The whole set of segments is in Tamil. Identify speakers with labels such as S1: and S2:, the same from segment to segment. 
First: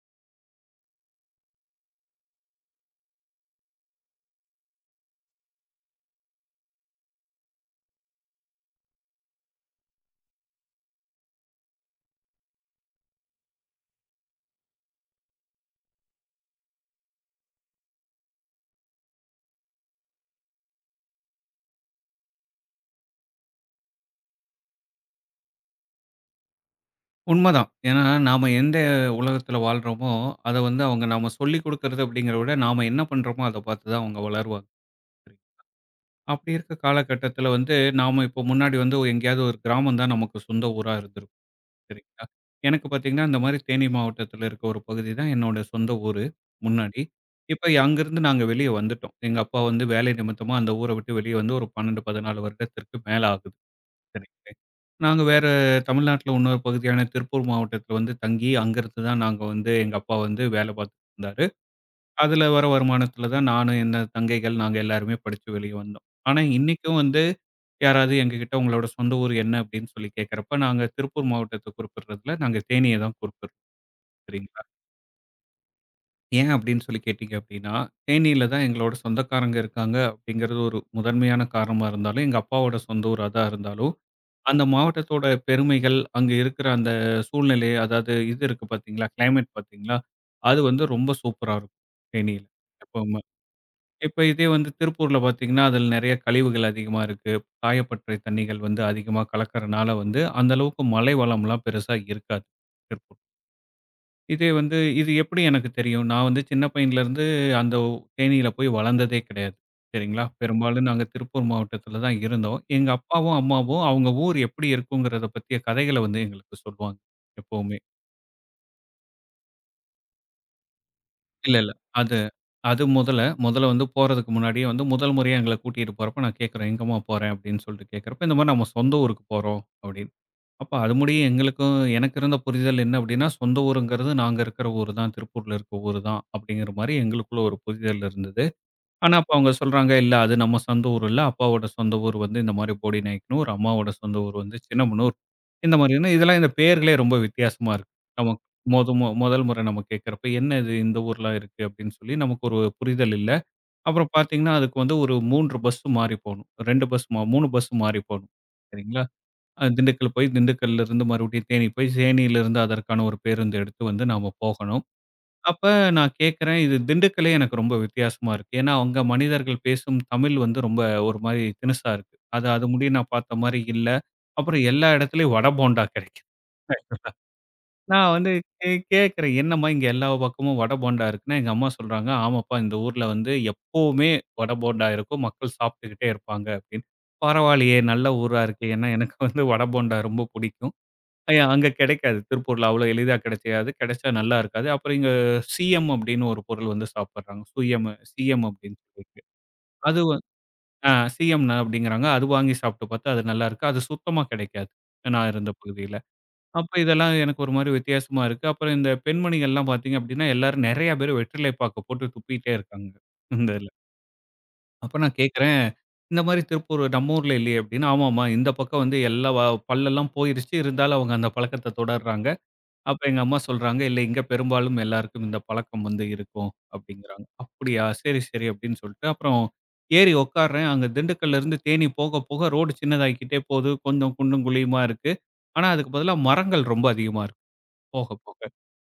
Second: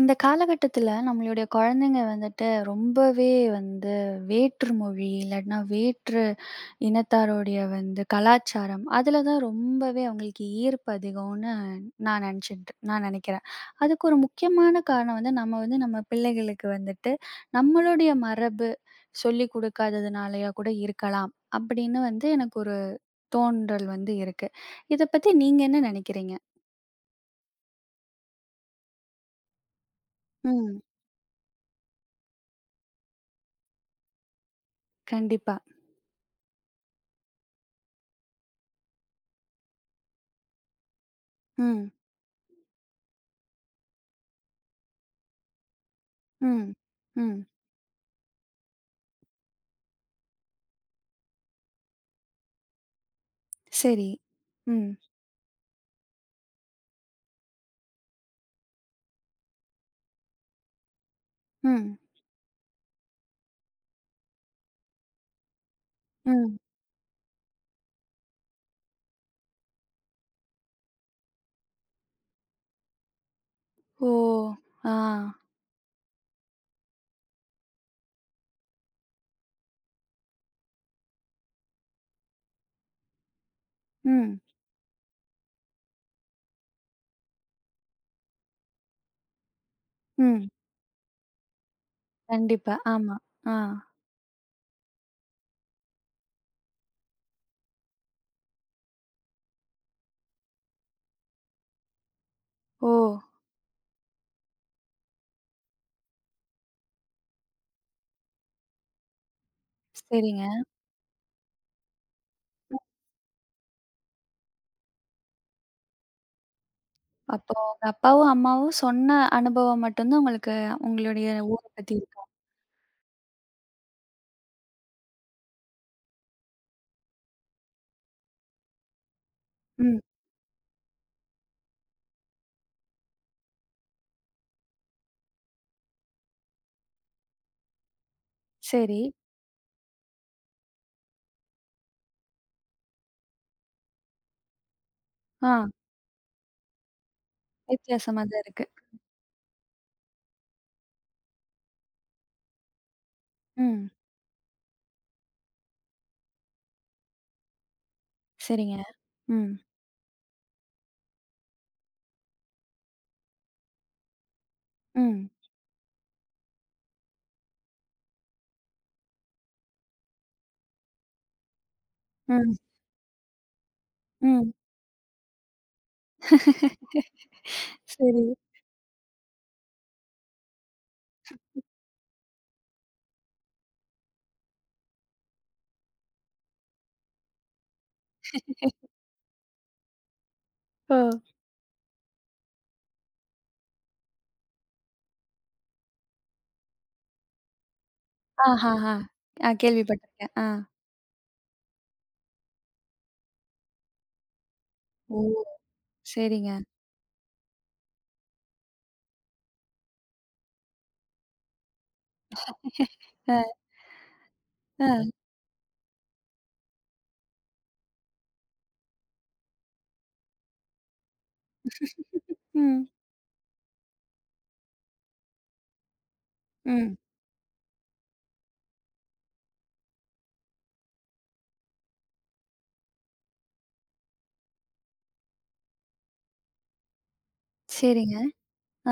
S1: இந்த காலகட்டத்துல நம்மளுடைய குழந்தைங்க வந்துட்டு ரொம்பவே வந்து வேற்று மொழி இல்லாட்டினா வேற்று இனத்தாருடைய வந்து கலாச்சாரம் அதில தான் ரொம்பவே அவங்களுக்கு ஈர்ப்பு அதிகம்னு நான் நினைக்கிறேன். அதுக்கு ஒரு முக்கியமான காரணம் வந்து நம்ம பிள்ளைகளுக்கு வந்துட்டு நம்மளுடைய மரபு சொல்லிக் கொடுக்காததுனாலயா கூட இருக்கலாம். அப்படின்னு வந்து எனக்கு ஒரு தோன்றல் வந்து இருக்கு. இத பத்தி நீங்க என்ன நினைக்கிறீங்க?
S2: உண்மதான். ஏன்னா, நாம எந்த உலகத்துல வாழ்றோமோ, அத
S1: ம்.
S2: வந்து அவங்க நாம சொல்லிக் குடுக்கறது அப்படிங்கிறத விட, நாம என்ன பண்றோமோ அத பார்த்து தான் அவங்க வளருவாங்க.
S1: கண்டிப்பா.
S2: அப்படி இருக்க காலகட்டத்துல வந்து, நாம இப்போ முன்னாடி வந்து எங்கேயாவது ஒரு கிராமம் தான் நமக்கு சொந்த ஊரா இருந்திருக்கும்.
S1: ம்.
S2: சரிங்களா? எனக்கு பார்த்தீங்கன்னா, இந்த மாரி தேனி மாவட்டத்துல இருக்க ஒரு பகுதி தான் என்னோட சொந்த ஊரு,
S1: ம்.
S2: முன்னாடி.
S1: ம்.
S2: இப்ப அங்கிருந்து நாங்க வெளிய வந்துட்டோம். எங்க அப்பா வந்து வேலை நிமித்தமா அந்த ஊர விட்டு வெளிய வந்து ஒரு 12, 14 வருடத்திற்கு மேல ஆகுது.
S1: சரி.
S2: சரி,
S1: ம்,
S2: நாங்க வேற தமிழ்நாட்டுல இன்னொரு பகுதியான திருப்பூர் மாவட்டத்துல வந்து தங்கி, அங்கிருந்து தான் நாங்க வந்து எங்க அப்பா வந்து வேலை பார்த்துட்டு இருந்தாரு.
S1: ம்,
S2: அதுல வர வருமானத்துல தான் நானும், என் தங்கைகள் நாங்க எல்லாருமே படிச்சு வெளிய வந்தோம். ஆனா
S1: ம்.
S2: இன்னைக்கும் வந்து யாராவது எங்ககிட்ட உங்களோட சொந்த ஊர் என்ன அப்படின்னு சொல்லி கேட்கிறப்ப, நாங்க திருப்பூர் மாவட்டத்த குறிப்பிடுறதுல நாங்க தேனிய தான் குறிப்பிடுறோம்.
S1: ஓ!
S2: சரிங்களா?
S1: ஆ.
S2: ஏன் அப்படின்னு சொல்லி கேட்டீங்க அப்படின்னா, தேனியில தான் எங்களோட சொந்தக்காரங்க இருக்காங்க அப்படிங்கிறது ஒரு முதன்மையான காரணமா இருந்தாலும், எங்க அப்பாவோட சொந்த ஊரா தான் இருந்தாலும்
S1: ம்,
S2: அந்த மாவட்டத்தோட பெருமைகள், அங்க இருக்கிற அந்த சூழ்நிலை, அதாவது இது இருக்கு பார்த்தீங்களா, கிளைமேட் பார்த்தீங்களா,
S1: ம்.
S2: அது வந்து ரொம்ப சூப்பரா இருக்கும் தேனியில
S1: கண்டிப்பா. ஆமா.
S2: எப்பவுமே.
S1: ஆ.
S2: இப்ப இதே வந்து திருப்பூர்ல பார்த்தீங்கன்னா, அதில நெறைய கழிவுகள் அதிகமா இருக்கு. சாயப்பட்டறை தண்ணீகள் வந்து அதிகமா கலக்கறனால வந்து, அந்த அளவுக்கு மலை வளம்லாம் பெருசா இருக்காது.
S1: ஓ!
S2: திருப்பூர். இதே வந்து இது எப்படி எனக்கு தெரியும்? நான் வந்து சின்ன பையன்லருந்து அந்த தேனீல போய் வளர்ந்ததே கிடையாது. சரிங்களா?
S1: சரிங்க.
S2: பெரும்பாலும் நாங்க திருப்பூர் மாவட்டத்துல தான் இருந்தோம். எங்க அப்பாவும், அம்மாவும் அவங்க ஊர் எப்படி இருக்குங்கிறத பத்திய கதைகள வந்து எங்களுக்கு சொல்லுவாங்க
S1: அப்போ
S2: எப்பவுமே.
S1: உங்க அப்பாவும், அம்மாவும் சொன்ன அனுபவம் மட்டும் தான் உங்களுக்கு உங்களுடைய
S2: இல்ல,
S1: ஊர
S2: இல்ல.
S1: பத்தி
S2: அது
S1: இருக்கா?
S2: அது முதல்ல. முதல்ல வந்து போறதுக்கு முன்னாடியே வந்து முதல் முறையா எங்கள கூட்டிட்டு போறப்ப நான் கேட்கிறேன், "எங்கம்மா போறேன்?" அப்படின்னு சொல்லிட்டு கேட்கிறப்ப, இந்த மாரி நம்ம சொந்த ஊருக்கு போறோம்
S1: ம்.
S2: அப்படின்னு. அப்ப அது முடிய எங்களுக்கும் எனக்கு இருந்த புரிதல் என்ன அப்படின்னா, சொந்த ஊருங்கிறது நாங்க இருக்கிற ஊரு தான், திருப்பூர்ல இருக்க ஊரு தான் அப்படிங்கிற மாரி எங்களுக்குள்ள ஒரு புரிதல் இருந்தது.
S1: சரி.
S2: ஆனா, அப்ப அவங்க சொல்றாங்க, "இல்ல அது நம்ம சொந்த ஊர் இல்ல. அப்பாவோட சொந்த ஊர் வந்து இந்த மாரி போடிநாயக்கனூர். அம்மாவோட சொந்த ஊர் வந்து சின்னமனூர்."
S1: ஆ.
S2: இந்த மாரியான இதெல்லாம் இந்த பேர்களே ரொம்ப வித்தியாசமா இருக்கு.
S1: வித்தியாசமா
S2: நமக்கு
S1: தான் இருக்கு.
S2: மொத மொ முதல் முறை நம்ம கேட்கிறப்ப, "என்ன இது இந்த ஊர்லாம் இருக்கு?" அப்படின்னு சொல்லி நமக்கு ஒரு புரிதல் இல்ல.
S1: ம்.
S2: அப்புறம் பார்த்தீங்கன்னா, அதுக்கு வந்து ஒரு 3 பஸ் மாறி போணும். 2 பஸ் மா 3 பஸ் மாறி போணும்.
S1: சரிங்க.
S2: சரிங்களா?
S1: ம்,
S2: திண்டுக்கல் போய், திண்டுக்கல்லிருந்து மறுபடியும் தேனி போய், தேனியிலிருந்து அதற்கான ஒரு பேருந்து எடுத்து வந்து நாம போகணும்.
S1: ம்,
S2: அப்ப நான் கேட்கிறேன், இது திண்டுக்கல்லே எனக்கு ரொம்ப வித்தியாசமா இருக்கு. ஏன்னா, அங்க மனிதர்கள் பேசும் தமிழ் வந்து ரொம்ப ஒரு மாரி திணுசா இருக்கு. அது
S1: ம்,
S2: அது முடியும் நான் பார்த்த மாரி இல்ல.
S1: ம்.
S2: அப்புறம் எல்லா இடத்துலயும் வடை, போண்டா கிடைக்குது. ஆக்சுவலா. நான்
S1: சரி.
S2: வந்து கேட்கிறேன், "என்னம்மா இங்க எல்லா பக்கமும் வடை, போண்டா இருக்குன்னா?" எங்க அம்மா சொல்றாங்க, "ஆமாப்பா இந்த ஊர்ல வந்து எப்பவுமே வடை, போண்டா இருக்கும். மக்கள் சாப்பிட்டுக்கிட்டே இருப்பாங்க" அப்படின்னு. பரவாயில்லையே, நல்ல ஊரா இருக்கே. ஏன்னா எனக்கு வந்து வடை, போண்டா ரொம்ப பிடிக்கும்.
S1: ஓ!
S2: ஐய அங்க கிடைக்காது. திருப்பூர்ல அவ்வளோ எளிதா கிடைக்காது. கிடைச்சா நல்லா இருக்காது. அப்புறம் இங்க சீயம் அப்படின்னு ஒரு பொருள் வந்து சாப்பிடுறாங்க. சீயம் அப்படின்னு
S1: ஆஹாஹா.
S2: சொல்லிட்டு.
S1: ஆ
S2: அது வ
S1: கேள்விப்பட்டுருக்கேன். ஆ.
S2: ஆ சீயம் அப்படிங்கிறாங்க. அது வாங்கி சாப்பிட்டு பார்த்தா அது நல்லாருக்கு. அது சுத்தமா கிடைக்காது.
S1: ஓ!
S2: நான் இருந்த பகுதியில.
S1: சரிங்க.
S2: அப்ப இதெல்லாம் எனக்கு ஒரு மாரி வித்தியாசமா இருக்கு. அப்புறம் இந்த பெண்மணிகள்லாம் பார்த்தீங்க அப்படின்னா, எல்லாரும் நெறைய பேர் வெற்றிலை பாக்கு போட்டு துப்பிட்டே இருக்காங்க.
S1: அ,
S2: இந்த இதுல. அப்ப
S1: அ.
S2: நான் கேட்கிறேன், இந்த மாரி திருப்பூர் நம்ம ஊர்ல இல்லையே அப்படின்னு. ஆமாமா இந்த பக்கம் வந்து எல்லா வ பல்லெல்லாம் போயிருச்சு. இருந்தாலும் அவங்க அந்த பழக்கத்த தொடர்றாங்க.
S1: ம்,
S2: அப்ப எங்க அம்மா சொல்றாங்க, "இல்ல இங்க பெரும்பாலும் எல்லாருக்கும் இந்த பழக்கம் வந்து இருக்கும்"
S1: ம்.
S2: அப்படிங்கிறாங்க. "அப்படியா? சரி, சரி" அப்படின்னு சொல்லிட்டு அப்புறம் ஏறி உட்கார்றேன். அங்க திண்டுக்கல்ல இருந்து தேனி போக போக ரோடு சின்னதாகிக்கிட்டே போகுது. கொஞ்சம் குண்டும் குழியுமா இருக்கு. ஆனா, அதுக்கு பதிலா மரங்கள் ரொம்ப அதிகமா இருக்கு போக
S1: சரிங்க.
S2: போக.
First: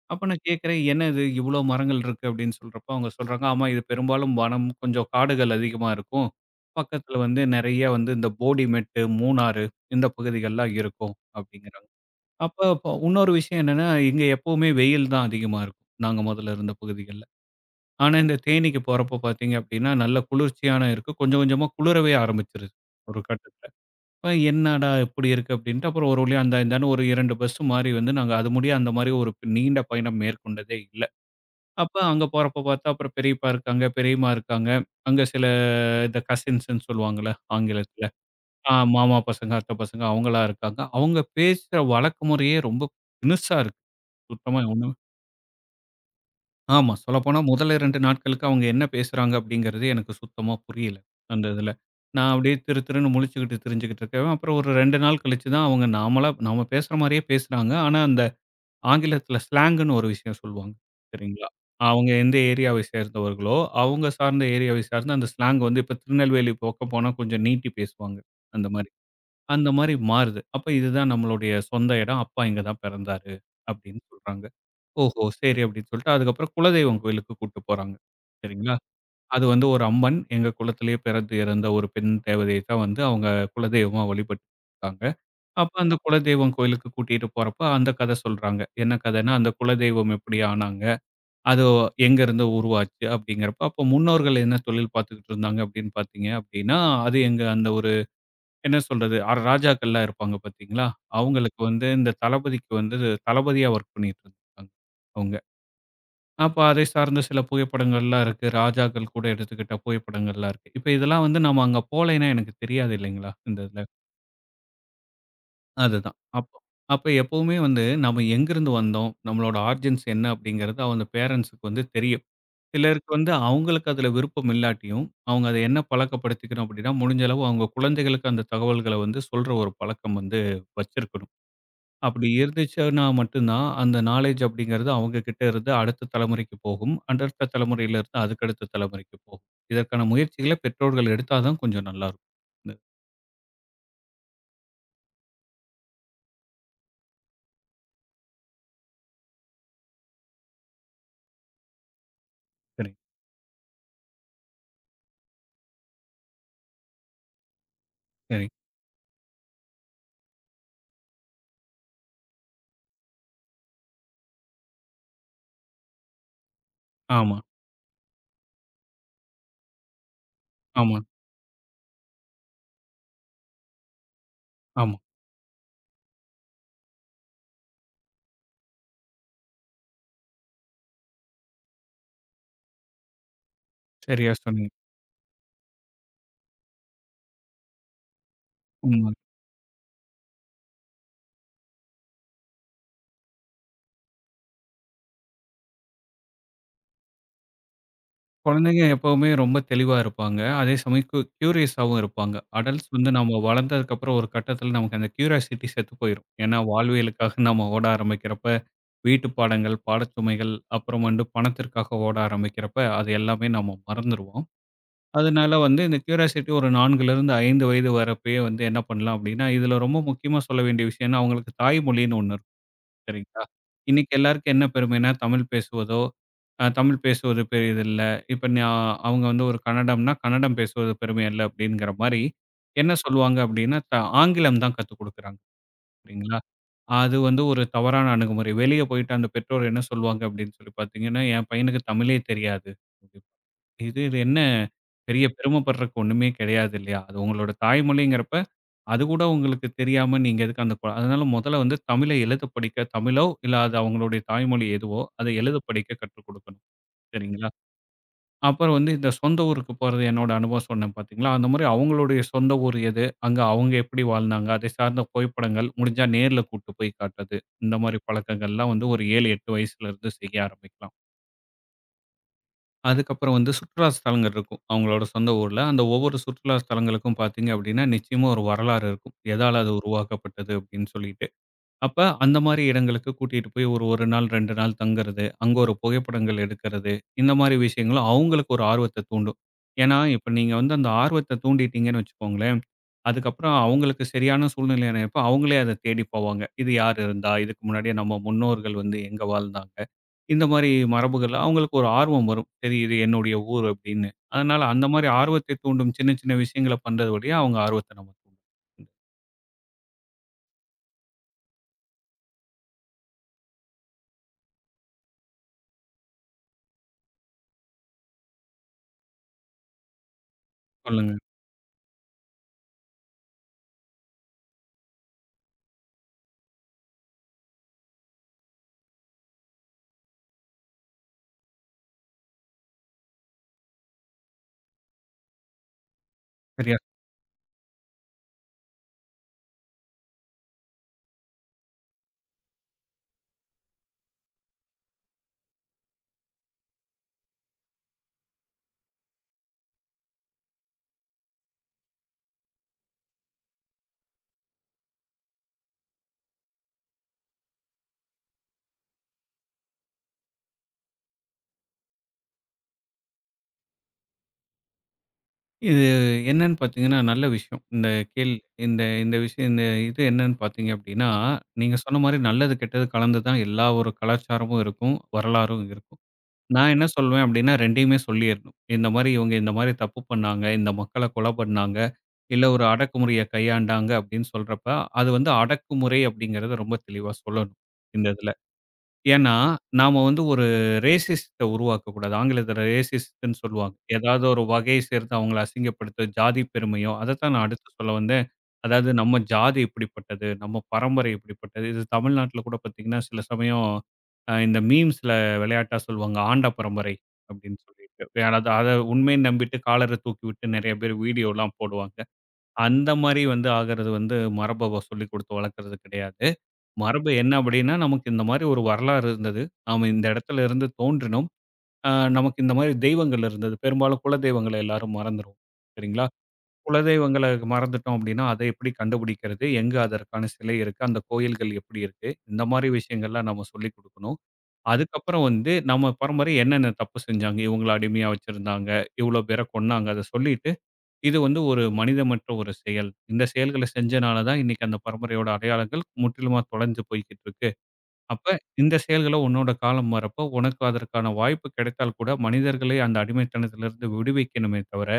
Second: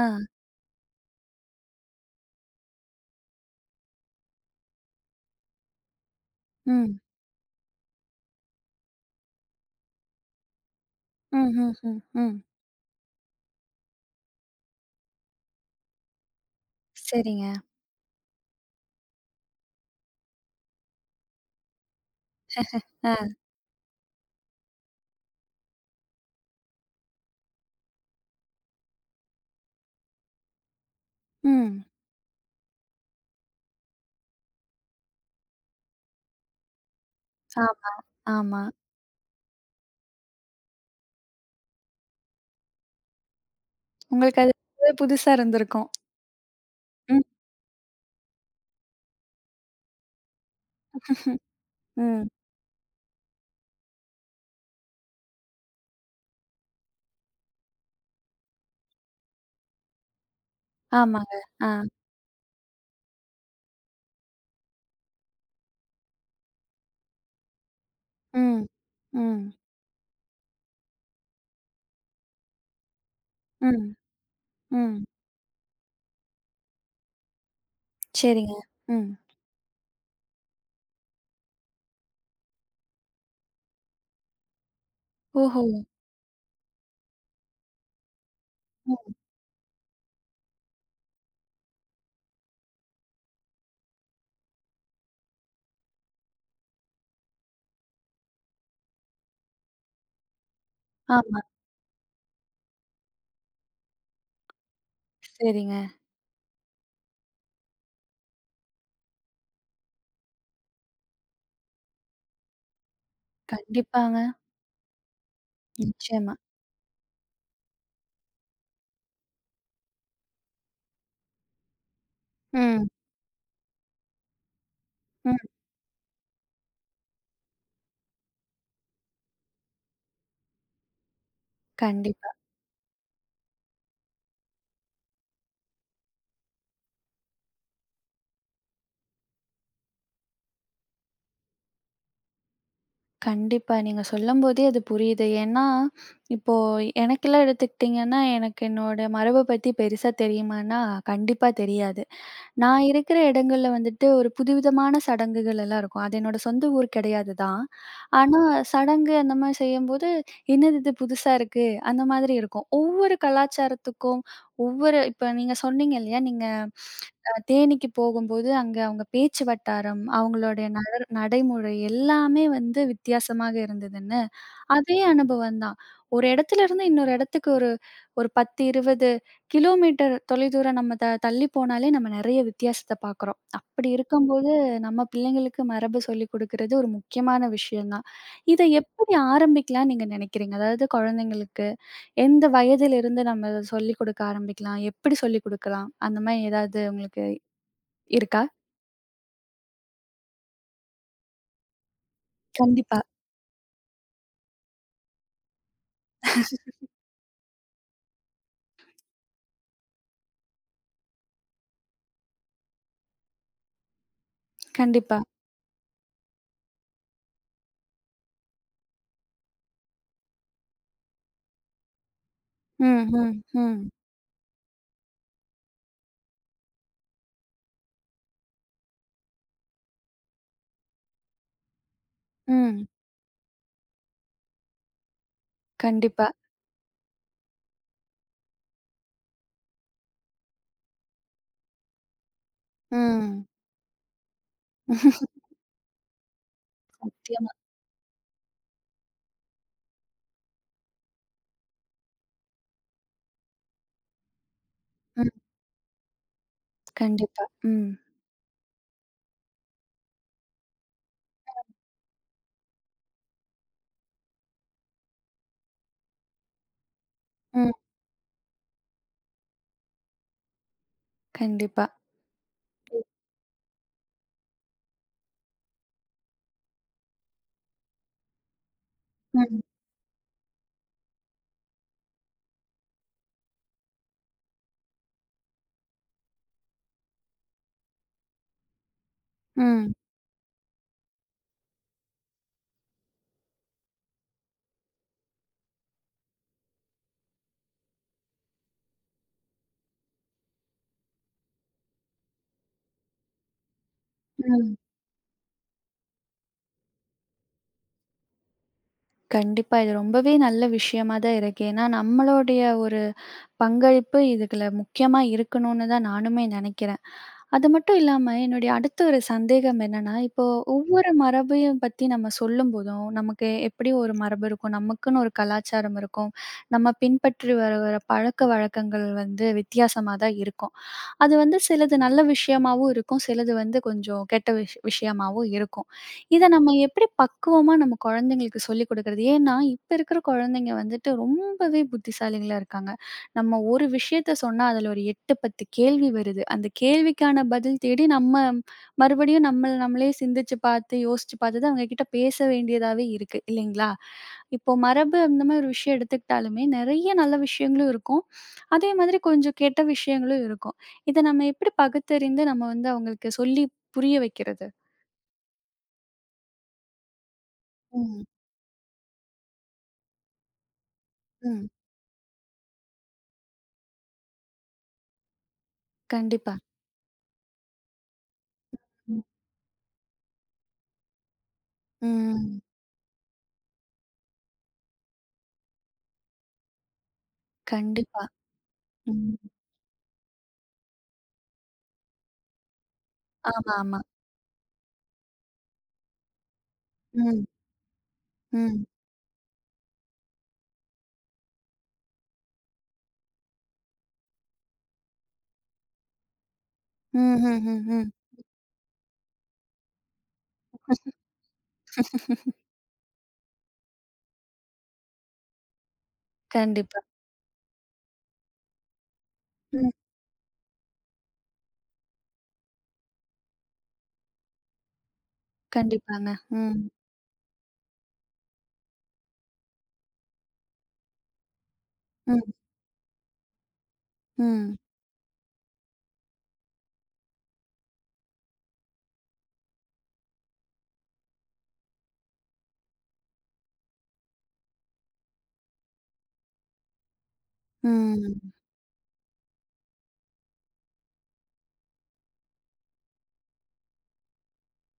S1: ஆ.
S2: அப்ப நான் கேட்கிறேன், "என்ன இது இவ்வளோ மரங்கள் இருக்கு?" அப்படின்னு சொல்றப்போ அவங்க சொல்றாங்க, "ஆமா இது பெரும்பாலும் வனம், கொஞ்சம் காடுகள் அதிகமா இருக்கும்.
S1: ம்.
S2: பக்கத்துல வந்து நெறைய வந்து இந்த போடிமெட்டு, மூணாறு இந்த பகுதிகள்லாம் இருக்கும்"
S1: ம், ம்,
S2: அப்படிங்கிறாங்க.
S1: ம், ம்.
S2: அப்ப அப்ப இன்னொரு விஷயம் என்னன்னா, இங்க எப்பவுமே வெயில் தான் அதிகமா இருக்கும். நாங்க மொதல்ல இருந்த பகுதிகள்ல.
S1: சரிங்க.
S2: ஆனா, இந்த தேனிக்கு போறப்போ பார்த்தீங்க அப்படின்னா, நல்ல குளிர்ச்சியான இருக்கு. கொஞ்சம் கொஞ்சமா குளிரவே ஆரம்பிச்சுருது, ஒரு
S1: ஆ.
S2: கட்டத்துல. அப்ப என்னடா இப்படி இருக்கு அப்படின்ட்டு, அப்புறம் ஒரு வழியா அந்த இந்தான்னு ஒரு 2 பஸ் மாறி வந்து நாங்க அது முடிய அந்த மாரி ஒரு நீண்ட பயணம் மேற்கொண்டதே இல்ல.
S1: ம்.
S2: அப்ப அங்க போறப்போ பார்த்தா, அப்புறம் பெரியப்பா இருக்காங்க, பெரியம்மா இருக்காங்க. அங்க சில இந்த கசின்ஸ்ன்னு சொல்லுவாங்கல்ல
S1: ஆம்,
S2: ஆங்கிலத்துல.
S1: ஆமா.
S2: ஆ மாமா பசங்க, அத்தை பசங்க அவங்களா இருக்காங்க. அவங்க பேசுற வழக்கு முறையே ரொம்ப தினுசா இருக்கு.
S1: உங்களுக்கு அது
S2: சுத்தமா ஒண்ணு
S1: ரொம்பவே புதுசா இருந்திருக்கும்.
S2: ஆமா.
S1: ம்.
S2: சொல்லப்போனா முதல 2 நாட்களுக்கு அவங்க என்ன பேசுறாங்க அப்படிங்கிறது எனக்கு சுத்தமா புரியல. அந்த இதுல.
S1: ம்.
S2: நான் அப்படியே திரு திருன்னு முழிச்சுக்கிட்டு திரிஞ்சுகிட்டு இருக்கேன். அப்புறம் ஒரு 2 நாள் கழிச்சு தான் அவங்க நாமளா நாம பேசுற மாரியே பேசுறாங்க. ஆனா அந்த ஆங்கிலத்தில ஸ்லாங்குன்னு ஒரு விஷயம் சொல்லுவாங்க.
S1: ஆமாங்க.
S2: சரிங்களா?
S1: ஆ.
S2: அவங்க எந்த ஏரியாவை சேர்ந்தவர்களோ, அவங்க சார்ந்த ஏரியாவை சார்ந்த அந்த ஸ்லாங் வந்து இப்ப திருநெல்வேலி பக்கம் போனா கொஞ்சம் நீட்டி பேசுவாங்க.
S1: ம்.
S2: அந்த மாரி.
S1: ம்.
S2: அந்த மாரி மாறுது. அப்ப இதுதான் நம்மளுடைய சொந்த இடம். அப்பா இங்க தான் பிறந்தாரு
S1: ம்.
S2: அப்படின்னு சொல்றாங்க.
S1: ம்.
S2: ஓஹோ! சரி அப்படின்னு சொல்லிட்டு அதுக்கப்புறம் குலதெய்வம் கோயிலுக்கு கூட்டு போறாங்க.
S1: சரிங்க.
S2: சரிங்களா?
S1: ம்.
S2: அது வந்து ஒரு அம்மன். எங்க குலத்திலேயே பிறந்து இறந்த ஒரு பெண் தேவதைய தான் வந்து அவங்க குலதெய்வமா வழிபட்டு இருக்காங்க.
S1: ஓஹோ!
S2: அப்ப அந்த குலதெய்வம் கோயிலுக்கு கூட்டிட்டு போறப்ப அந்த கதை சொல்றாங்க. என்ன
S1: ம்.
S2: கதைன்னா, அந்த குலதெய்வம் எப்படி ஆனாங்க? அது எங்கேருந்து உருவாச்சு? அப்படிங்கிறப்ப அப்ப முன்னோர்கள் என்ன தொழில் பார்த்துக்கிட்டு இருந்தாங்க அப்படின்னு பார்த்தீங்க அப்படின்னா, அது எங்க அந்த ஒரு என்ன சொல்றது? 6 ராஜாக்கள்லாம் இருப்பாங்க பார்த்தீங்களா?
S1: ஆமா.
S2: அவங்களுக்கு வந்து இந்த தளபதிக்கு வந்து தளபதியா வொர்க் பண்ணிட்டு இருந்திருக்காங்க அவங்க.
S1: சரிங்க.
S2: அப்ப அதை சார்ந்த சில புகைப்படங்கள்லாம் இருக்கு. ராஜாக்கள் கூட எடுத்துக்கிட்ட புகைப்படங்கள்லாம் இருக்கு. இப்ப இதெல்லாம் வந்து நம்ம அங்க போலைன்னா எனக்கு தெரியாது இல்லைங்களா? இந்த இதுல.
S1: கண்டிப்பாங்க.
S2: அதுதான்.
S1: நிச்சயமா.
S2: அப்போ அப்ப எப்பவுமே வந்து நம்ம எங்கிருந்து வந்தோம், நம்மளோட ஆர்ஜின்ஸ் என்ன அப்படிங்கிறது அவங்க பேரன்ட்ஸ்க்கு வந்து தெரியும்.
S1: ம்.
S2: சிலருக்கு வந்து அவங்களுக்கு அதுல விருப்பம் இல்லாட்டியும்,
S1: ம்.
S2: அவங்க அத என்ன பழக்கப்படுத்திக்கணும் அப்படின்னா, முடிஞ்ச அளவு அவங்க குழந்தைகளுக்கு அந்த தகவல்கள வந்து சொல்ற ஒரு பழக்கம் வந்து வச்சிருக்கணும். அப்படி
S1: கண்டிப்பா.
S2: இருந்துச்சுன்னா மட்டும்தான் அந்த நாலேட்ஜ் அப்படிங்கிறது அவங்க கிட்ட இருந்து அடுத்த தலைமுறைக்கு போகும். அடுத்த தலைமுறையில இருந்து அதுக்கடுத்த தலைமுறைக்கு போகும். இதற்கான முயற்சிகள பெற்றோர்கள் எடுத்தா தான் கொஞ்சம் நல்லா இருக்கும். இந்த
S1: கண்டிப்பா. நீங்க சொல்லும்போதே அது புரியுது. ஏன்னா, இப்போ எனக்கெல்லாம் எடுத்துக்கிட்டீங்கன்னா, எனக்கு என்னோட மரப பத்தி பெருசா தெரியுமான்னா, கண்டிப்பா தெரியாது. நான்
S2: சரி,
S1: இருக்கிற இடங்கள்ல வந்துட்டு ஒரு புதுவிதமான சடங்குகள் எல்லாம் இருக்கும். அது என்னோட சொந்த ஊர் கிடையாது தான். ஆனா
S2: சரி.
S1: சடங்கு அந்த மாரி செய்யும்போது, "என்னது இது புதுசா இருக்கு?" அந்த மாதிரி இருக்கும். ஒவ்வொரு கலாச்சாரத்துக்கும், ஒவ்வொரு இப்ப நீங்க சொன்னீங்க இல்லையா? நீங்க
S2: ஆமா,
S1: தேனிக்கு போகும்போது அங்க அவங்க பேச்சு வட்டாரம், அவங்களுடைய
S2: ஆமா,
S1: நடைமுறை எல்லாமே வந்து வித்தியாசமாக இருந்ததுன்னு.
S2: ஆமா.
S1: அதே அனுபவம் தான். ஒரு இடத்துல இருந்து இன்னொரு இடத்துக்கு ஒரு ஒரு 10, 20 கிலோமீட்டர் தொலைதூரம் நம்ம தள்ளி போனாலே நம்ம நெறைய வித்தியாசத்த பார்க்குறோம். அப்படி
S2: சரியா
S1: இருக்கும்போது
S2: சொன்னீங்க.
S1: நம்ம பிள்ளைங்களுக்கு மரபு சொல்லிக் குடுக்குறது ஒரு முக்கியமான விஷயம் தான். இத
S2: உண்ம.
S1: எப்படி ஆரம்பிக்கலாம்னு நீங்க நினைக்கிறீங்க? அதாவது குழந்தைங்களுக்கு எந்த வயதிலிருந்து நம்ம இத சொல்லிக் குடுக்க ஆரம்பிக்கலாம்? எப்படி சொல்லிக் குடுக்கலாம்? அந்த மாரி ஏதாவது உங்களுக்கு இருக்கா?
S2: குழந்தைங்க எப்பவுமே ரொம்ப தெளிவா இருப்பாங்க. அதே சமயம் கியூரியஸாவும் இருப்பாங்க. அடல்ட்ஸ்
S1: கண்டிப்பா,
S2: வந்து நம்ம வளர்ந்ததுக்கப்புறம் ஒரு கட்டத்தில நமக்கு அந்த கியூரியாசிட்டி செத்து போயிரும். ஏன்னா வாழ்வியலுக்காக நம்ம ஓட ஆரம்பிக்கிறப்ப வீட்டு பாடங்கள், பாடச்சுமைகள், அப்புறம் வந்து பணத்திற்காக ஓட ஆரம்பிக்கிறப்ப, அது எல்லாமே நம்ம மறந்துருவோம்.
S1: கண்டிப்பா.
S2: அதனால வந்து இந்த கியூரியாசிட்டி ஒரு 4லிருந்து 5 வயது வரப்பயே வந்து என்ன பண்ணலாம் அப்படின்னா, இதில ரொம்ப முக்கியமா சொல்ல வேண்டிய விஷயம்னா, அவங்களுக்கு தாய்மொழின்னு ஒண்ணு இருக்கும்.
S1: ம், ம்,
S2: சரிங்களா?
S1: ம்,
S2: இன்னைக்கு எல்லாருக்கும் என்ன பெருமைன்னா, தமிழ் பேசுவதோ, தமிழ் பேசுவது பெரிதில்ல. இப்ப ஞா அவங்க வந்து ஒரு கன்னடம்னா, கன்னடம் பேசுவது பெருமை அல்ல அப்படிங்கிற மாரி,
S1: ம்.
S2: என்ன சொல்லுவாங்க அப்படின்னா, ஆங்கிலம் தான் கத்துக் குடுக்குறாங்க.
S1: கண்டிப்பா.
S2: சரிங்களா? அது வந்து ஒரு தவறான அணுகுமுறை. வெளிய போயிட்டு அந்த பெற்றோர் என்ன சொல்லுவாங்க அப்படின்னு சொல்லி பார்த்தீங்கன்னா, என் பையனுக்கு தமிழே தெரியாது.
S1: ம்.
S2: இது இது என்ன பெரிய பெருமைப்படுறதுக்கு ஒண்ணுமே கிடையாது இல்லையா? அது உங்களோட
S1: நிச்சயமா.
S2: தாய்மொழிங்கிறப்ப, அது கூட உங்களுக்கு தெரியாம நீங்க எதுக்கு அந்த கொ- அதனால முதல்ல வந்து தமிழை எழுத படிக்க தமிழோ, இல்ல அது அவங்களுடைய தாய்மொழி எதுவோ,
S1: ம்.
S2: அதை எழுத படிக்க கற்றுக் கொடுக்கணும்.
S1: கண்டிப்பா.
S2: சரிங்களா?
S1: ம்.
S2: அப்புறம் வந்து இந்த சொந்த ஊருக்கு போறது என்னோட அனுபவம் சொன்னேன் பார்த்தீங்களா? அந்த மாரி அவங்களுடைய சொந்த ஊர் எது? அங்க அவங்க எப்படி வாழ்ந்தாங்க? அதை சார்ந்த புகைப்படங்கள், முடிஞ்சா நேர்ல கூட்டு போய் காட்டுறது.
S1: ம்.
S2: இந்த மாரி பழக்கங்கள்லாம் வந்து ஒரு 7, 8 வயசுலருந்து செய்ய ஆரம்பிக்கலாம்.
S1: கண்டிப்பா.
S2: அதுக்கப்புறம் வந்து சுற்றுலா ஸ்தலங்கள் இருக்கும். அவங்களோட சொந்த ஊர்ல. அந்த ஒவ்வொரு சுற்றுலா ஸ்தலங்களுக்கும் பார்த்தீங்க அப்படின்னா, நிச்சயமா ஒரு வரலாறு இருக்கும். எதால
S1: ம்.
S2: அது உருவாக்கப்பட்டது அப்படின்னு சொல்லிட்டு. அப்ப அந்த மாரி இடங்களுக்கு கூட்டிட்டு போய் ஒரு 1 நாள், 2 நாள் தங்குறது, அங்க ஒரு புகைப்படங்கள் எடுக்கிறது, இந்த மாரி விஷயங்களும் அவங்களுக்கு ஒரு ஆர்வத்த தூண்டும்.
S1: ம்.
S2: ஏன்னா, இப்ப நீங்க வந்து அந்த ஆர்வத்த தூண்டிட்டீங்கன்னு வச்சுக்கோங்களேன், அதுக்கப்புறம் அவங்களுக்கு சரியான சூழ்நிலை அமையறப்ப அவங்களே அத தேடி போவாங்க. இது யார் இருந்தா? இதுக்கு முன்னாடியே நம்ம முன்னோர்கள் வந்து எங்க வாழ்ந்தாங்க? இந்த மாரி மரபுகள் அவங்களுக்கு ஒரு ஆர்வம் வரும். சரி இது என்னுடைய ஊர் அப்படின்னு. அதனால
S1: ம்.
S2: அந்த மாரி ஆர்வத்தை தூண்டும் சின்ன சின்ன விஷயங்கள பண்றது வழியா அவங்க ஆர்வத்த நம்ம தூண்டும்.
S1: கண்டிப்பா. இது ரொம்பவே நல்ல விஷயமா தான் இருக்கு. ஏன்னா, நம்மளுடைய ஒரு பங்களிப்பு இதுல முக்கியமா இருக்கணும்னு தான் நானுமே நெனைக்கிறேன். அது மட்டும் இல்லாம என்னுடைய அடுத்த ஒரு சந்தேகம் என்னன்னா, இப்போ ஒவ்வொரு
S2: சொல்லுங்க.
S1: மரபையும் பத்தி நம்ம சொல்லும்போதும், நமக்கு எப்படி ஒரு மரபு இருக்கும், நமக்குன்னு ஒரு கலாச்சாரம் இருக்கும், நம்ம பின்பற்றி வருகிற பழக்கவழக்கங்கள் வந்து வித்தியாசமா தான் இருக்கும். அது வந்து சிலது நல்ல விஷயமாவும் இருக்கும். சிலது வந்து கொஞ்சம் கெட்ட விஷயமாவும் இருக்கும். இத நம்ம
S2: சரியா
S1: எப்படி பக்குவமா நம்ம குழந்தைங்களுக்கு சொல்லிக் குடுக்குறது? ஏன்னா, இப்ப இருக்கிற குழந்தைங்க வந்துட்டு ரொம்பவே புத்திசாலிகளா இருக்காங்க. நம்ம ஒரு விஷயத்த சொன்னா அதுல ஒரு 8, 10 கேள்வி வருது. அந்த கேள்விக்கான பதில் தேடி நம்ம மறுபடியும் நம்மள நம்மளே சிந்திச்சு பார்த்து, யோசிச்சு பார்த்து தான் அவங்க கிட்ட பேச வேண்டியதாவே இருக்கு. இல்லைங்களா? இப்போ மரபு அந்த மாதிரி ஒரு விஷயம் எடுத்துக்கிட்டாலுமே, நெறைய நல்ல விஷயங்களும் இருக்கும். அதே மாதிரி கொஞ்சம் கெட்ட விஷயங்களும் இருக்கும். இத நம்ம எப்படி பகுத்தறிந்து நம்ம வந்து அவங்களுக்கு சொல்லி புரிய வைக்கிறது?
S2: இது என்னன்னு பார்த்தீங்கன்னா, நல்ல விஷயம். இந்த
S1: ம்.
S2: கேள்வி இந்த இந்த விஷயம் இந்த இது என்னன்னு பார்த்தீங்க அப்டின்னா,
S1: ம்.
S2: நீங்க சொன்ன மாரி நல்லது, கெட்டது கலந்து தான் எல்லா ஒரு கலாச்சாரமும் இருக்கும். வரலாறும் இருக்கும்.
S1: கண்டிப்பா.
S2: நான் என்ன சொல்வேன் அப்டின்னா, 2யுமே சொல்லிறணும். இந்த மாரி
S1: ம்.
S2: இவங்க இந்த மாரி தப்பு பண்ணாங்க. இந்த மக்கள கொலை பண்ணாங்க. இல்ல
S1: ம்.
S2: ஒரு அடக்குமுறைய கையாண்டாங்க அப்டின்னு சொல்றப்ப, அது வந்து அடக்குமுறை அப்டிங்கிறத ரொம்ப தெளிவா சொல்லணும். இந்த
S1: கண்டிப்பா.
S2: இதுல. ஏன்னா,
S1: ம்.
S2: நாம வந்து ஒரு ரேசிஸ்ட்ட உருவாக்கக்கூடாது. ஆங்கிலத்தில ரேசிஸ்ட்ன்னு
S1: ஆமா,
S2: சொல்லுவாங்க.
S1: ஆமா.
S2: ஏதாவது ஒரு வகைய சேர்த்து அவங்கள அசிங்கப்படுத்த ஜாதி பெருமையோ, அதத்தான்
S1: ம்.
S2: நான் அடுத்து சொல்ல வந்தேன்.
S1: ம்.
S2: அதாவது நம்ம ஜாதி இப்படிப்பட்டது, நம்ம பரம்பரை இப்படிப்பட்டது. இது தமிழ்நாட்டில கூட பார்த்தீங்கன்னா, சில சமயம் இந்த மீம்ஸ்ல விளையாட்டா சொல்லுவாங்க. "ஆண்ட பரம்பரை" அப்படின்னு
S1: ம்ஹ்ஹ்ஹ்ம்.
S2: சொல்லிட்டு. அதாவது அத உண்மைன்னு நம்பிட்டு காலர தூக்கிவிட்டு நெறைய பேர் வீடியோலாம் போடுவாங்க. அந்த மாரி வந்து ஆகறது வந்து மரபவ சொல்லிக் குடுத்து வளர்க்கறது கிடையாது.
S1: கண்டிப்பா.
S2: மரபு என்ன அப்படின்னா, நமக்கு இந்த மாரி ஒரு வரலாறு இருந்தது. நாம
S1: ம்.
S2: இந்த இடத்துல இருந்து தோன்றினோம். அ நமக்கு இந்த மாரி தெய்வங்கள் இருந்தது. பெரும்பாலும் குலதெய்வங்கள எல்லாரும் மறந்துருவோம். சரிங்களா?
S1: கண்டிப்பாங்க. ம்.
S2: குலதெய்வங்கள மறந்துட்டோம் அப்படின்னா, அத எப்படி கண்டுபிடிக்கிறது? எங்க அதற்கான சிலை இருக்கு? அந்த கோயில்கள் எப்படி இருக்கு?
S1: ம்.
S2: இந்த மாரி விஷயங்கள்லாம் நம்ம சொல்லிக் குடுக்கணும்.
S1: ம்.
S2: அதுக்கப்புறம் வந்து நம்ம பரம்பரை என்னென்ன தப்பு செஞ்சாங்க? இவங்கள அடிமையா வச்சிருந்தாங்க. இவ்வளோ பேர கொன்னாங்க. அத சொல்லிட்டு, இது வந்து ஒரு மனிதமற்ற ஒரு செயல். இந்த செயல்கள செஞ்சனால தான் இன்னைக்கு அந்த பரம்பரையோட அடையாளங்கள் முற்றிலுமா தொலைஞ்சு போய்க்கிட்டு இருக்கு. அப்ப
S1: ம்.
S2: இந்த செயல்கள உன்னோட காலம் வரப்போ, உனக்கு அதற்கான வாய்ப்பு கிடைத்தால் கூட, மனிதர்களை அந்த அடிமைத்தனத்திலிருந்து விடுவிக்கணுமே தவிர,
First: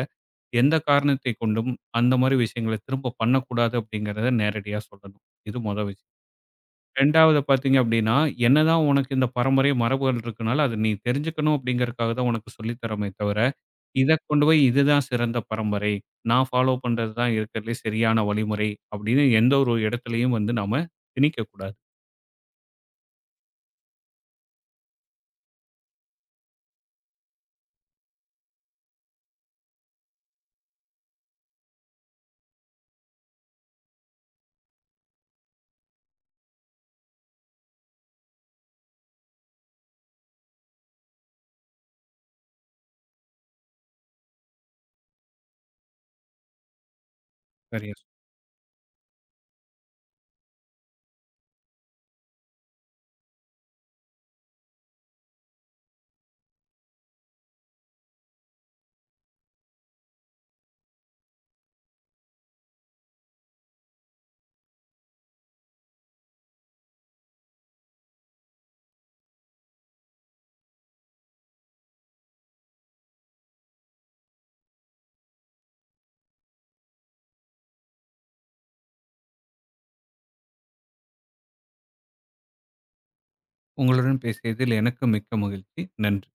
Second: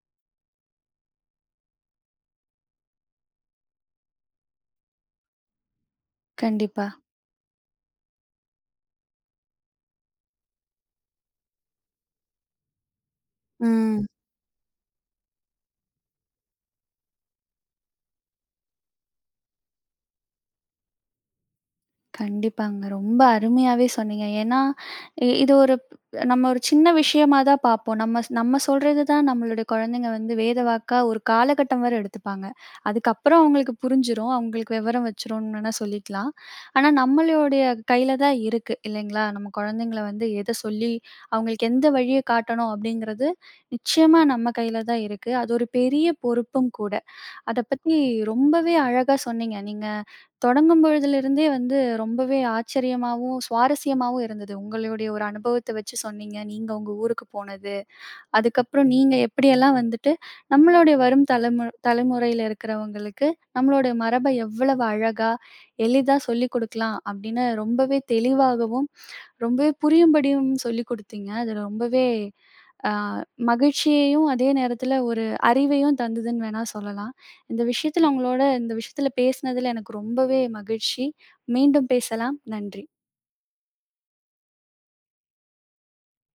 S2: எந்த காரணத்தைக் கொண்டும் அந்த மாரி விஷயங்கள திரும்ப பண்ணக்கூடாது அப்படிங்கிறத நேரடியா சொல்லணும். இது மொத விஷயம்.
S1: கண்டிப்பா.
S2: 2வது பார்த்தீங்க அப்படின்னா, என்னதான் உனக்கு இந்த பரம்பரை மரபுகள் இருக்கனால, அத நீ தெரிஞ்சுக்கணும் அப்படிங்கிறதுக்காக தான் உனக்கு சொல்லி தர்றோமே தவிர,
S1: ம்.
S2: இத கொண்டு போய் இதுதான் சிறந்த பரம்பரை. நான் ஃபாலோ பண்றது தான் இருக்கிறதுலயே சரியான வழிமுறை அப்படின்னு எந்த ஒரு இடத்துலயும் வந்து நாம திணிக்கக்கூடாது.
S1: கண்டிப்பாங்க. ரொம்ப அருமையாவே சொன்னீங்க. ஏன்னா, இது ஒரு நம்ம ஒரு சின்ன விஷயமா தான் பார்ப்போம். நம்ம நம்ம சொல்றது தான் நம்மளுடைய குழந்தைங்க வந்து வேத வாக்கா ஒரு காலகட்டம் வரை எடுத்துப்பாங்க. அதுக்கப்புறம் அவங்களுக்கு புரிஞ்சிரும். அவங்களுக்கு விவரம் வச்சுரும்னு வேணா சொல்லிக்கலாம். ஆனா, நம்மளுடைய கையில தான் இருக்கு இல்லைங்களா? நம்ம குழந்தைங்கள வந்து எத சொல்லி அவங்களுக்கு எந்த வழிய காட்டணும் அப்படிங்கிறது நிச்சயமா நம்ம கையில தான் இருக்கு. அது ஒரு பெரிய பொறுப்பும் கூட. அத
S2: சரியா
S1: பத்தி ரொம்பவே அழகா சொன்னீங்க. நீங்க தொடங்கும் பொழுதிலிருந்தே வந்து ரொம்பவே ஆச்சரியமாவும், சுவாரஸ்யமாவும் இருந்தது. உங்களுடைய ஒரு அனுபவத்த வச்சு சொன்னீங்க. நீங்க உங்க ஊருக்கு போனது. அதுக்கப்புறம் நீங்க எப்படியெல்லாம் வந்துட்டு நம்மளுடைய வரும் தலைமுறையில இருக்கிறவங்களுக்கு நம்மளோட மரப எவ்வளவு அழகா, எளிதா சொல்லிக் குடுக்கலாம் அப்படின்னு ரொம்பவே தெளிவாகவும், ரொம்பவே புரியும்படியும் சொல்லிக் குடுத்தீங்க. அது ரொம்பவே அ மகிழ்ச்சியையும், அதே நேரத்தில ஒரு அறிவையும் தந்ததுன்னு வேணா சொல்லலாம். இந்த விஷயத்தில உங்களோட இந்த விஷயத்தில பேசினதில எனக்கு ரொம்பவே மகிழ்ச்சி. மீண்டும் பேசலாம். நன்றி.
S2: உங்களுடன் பேசியதில் எனக்கு மிக்க மகிழ்ச்சி. நன்றி.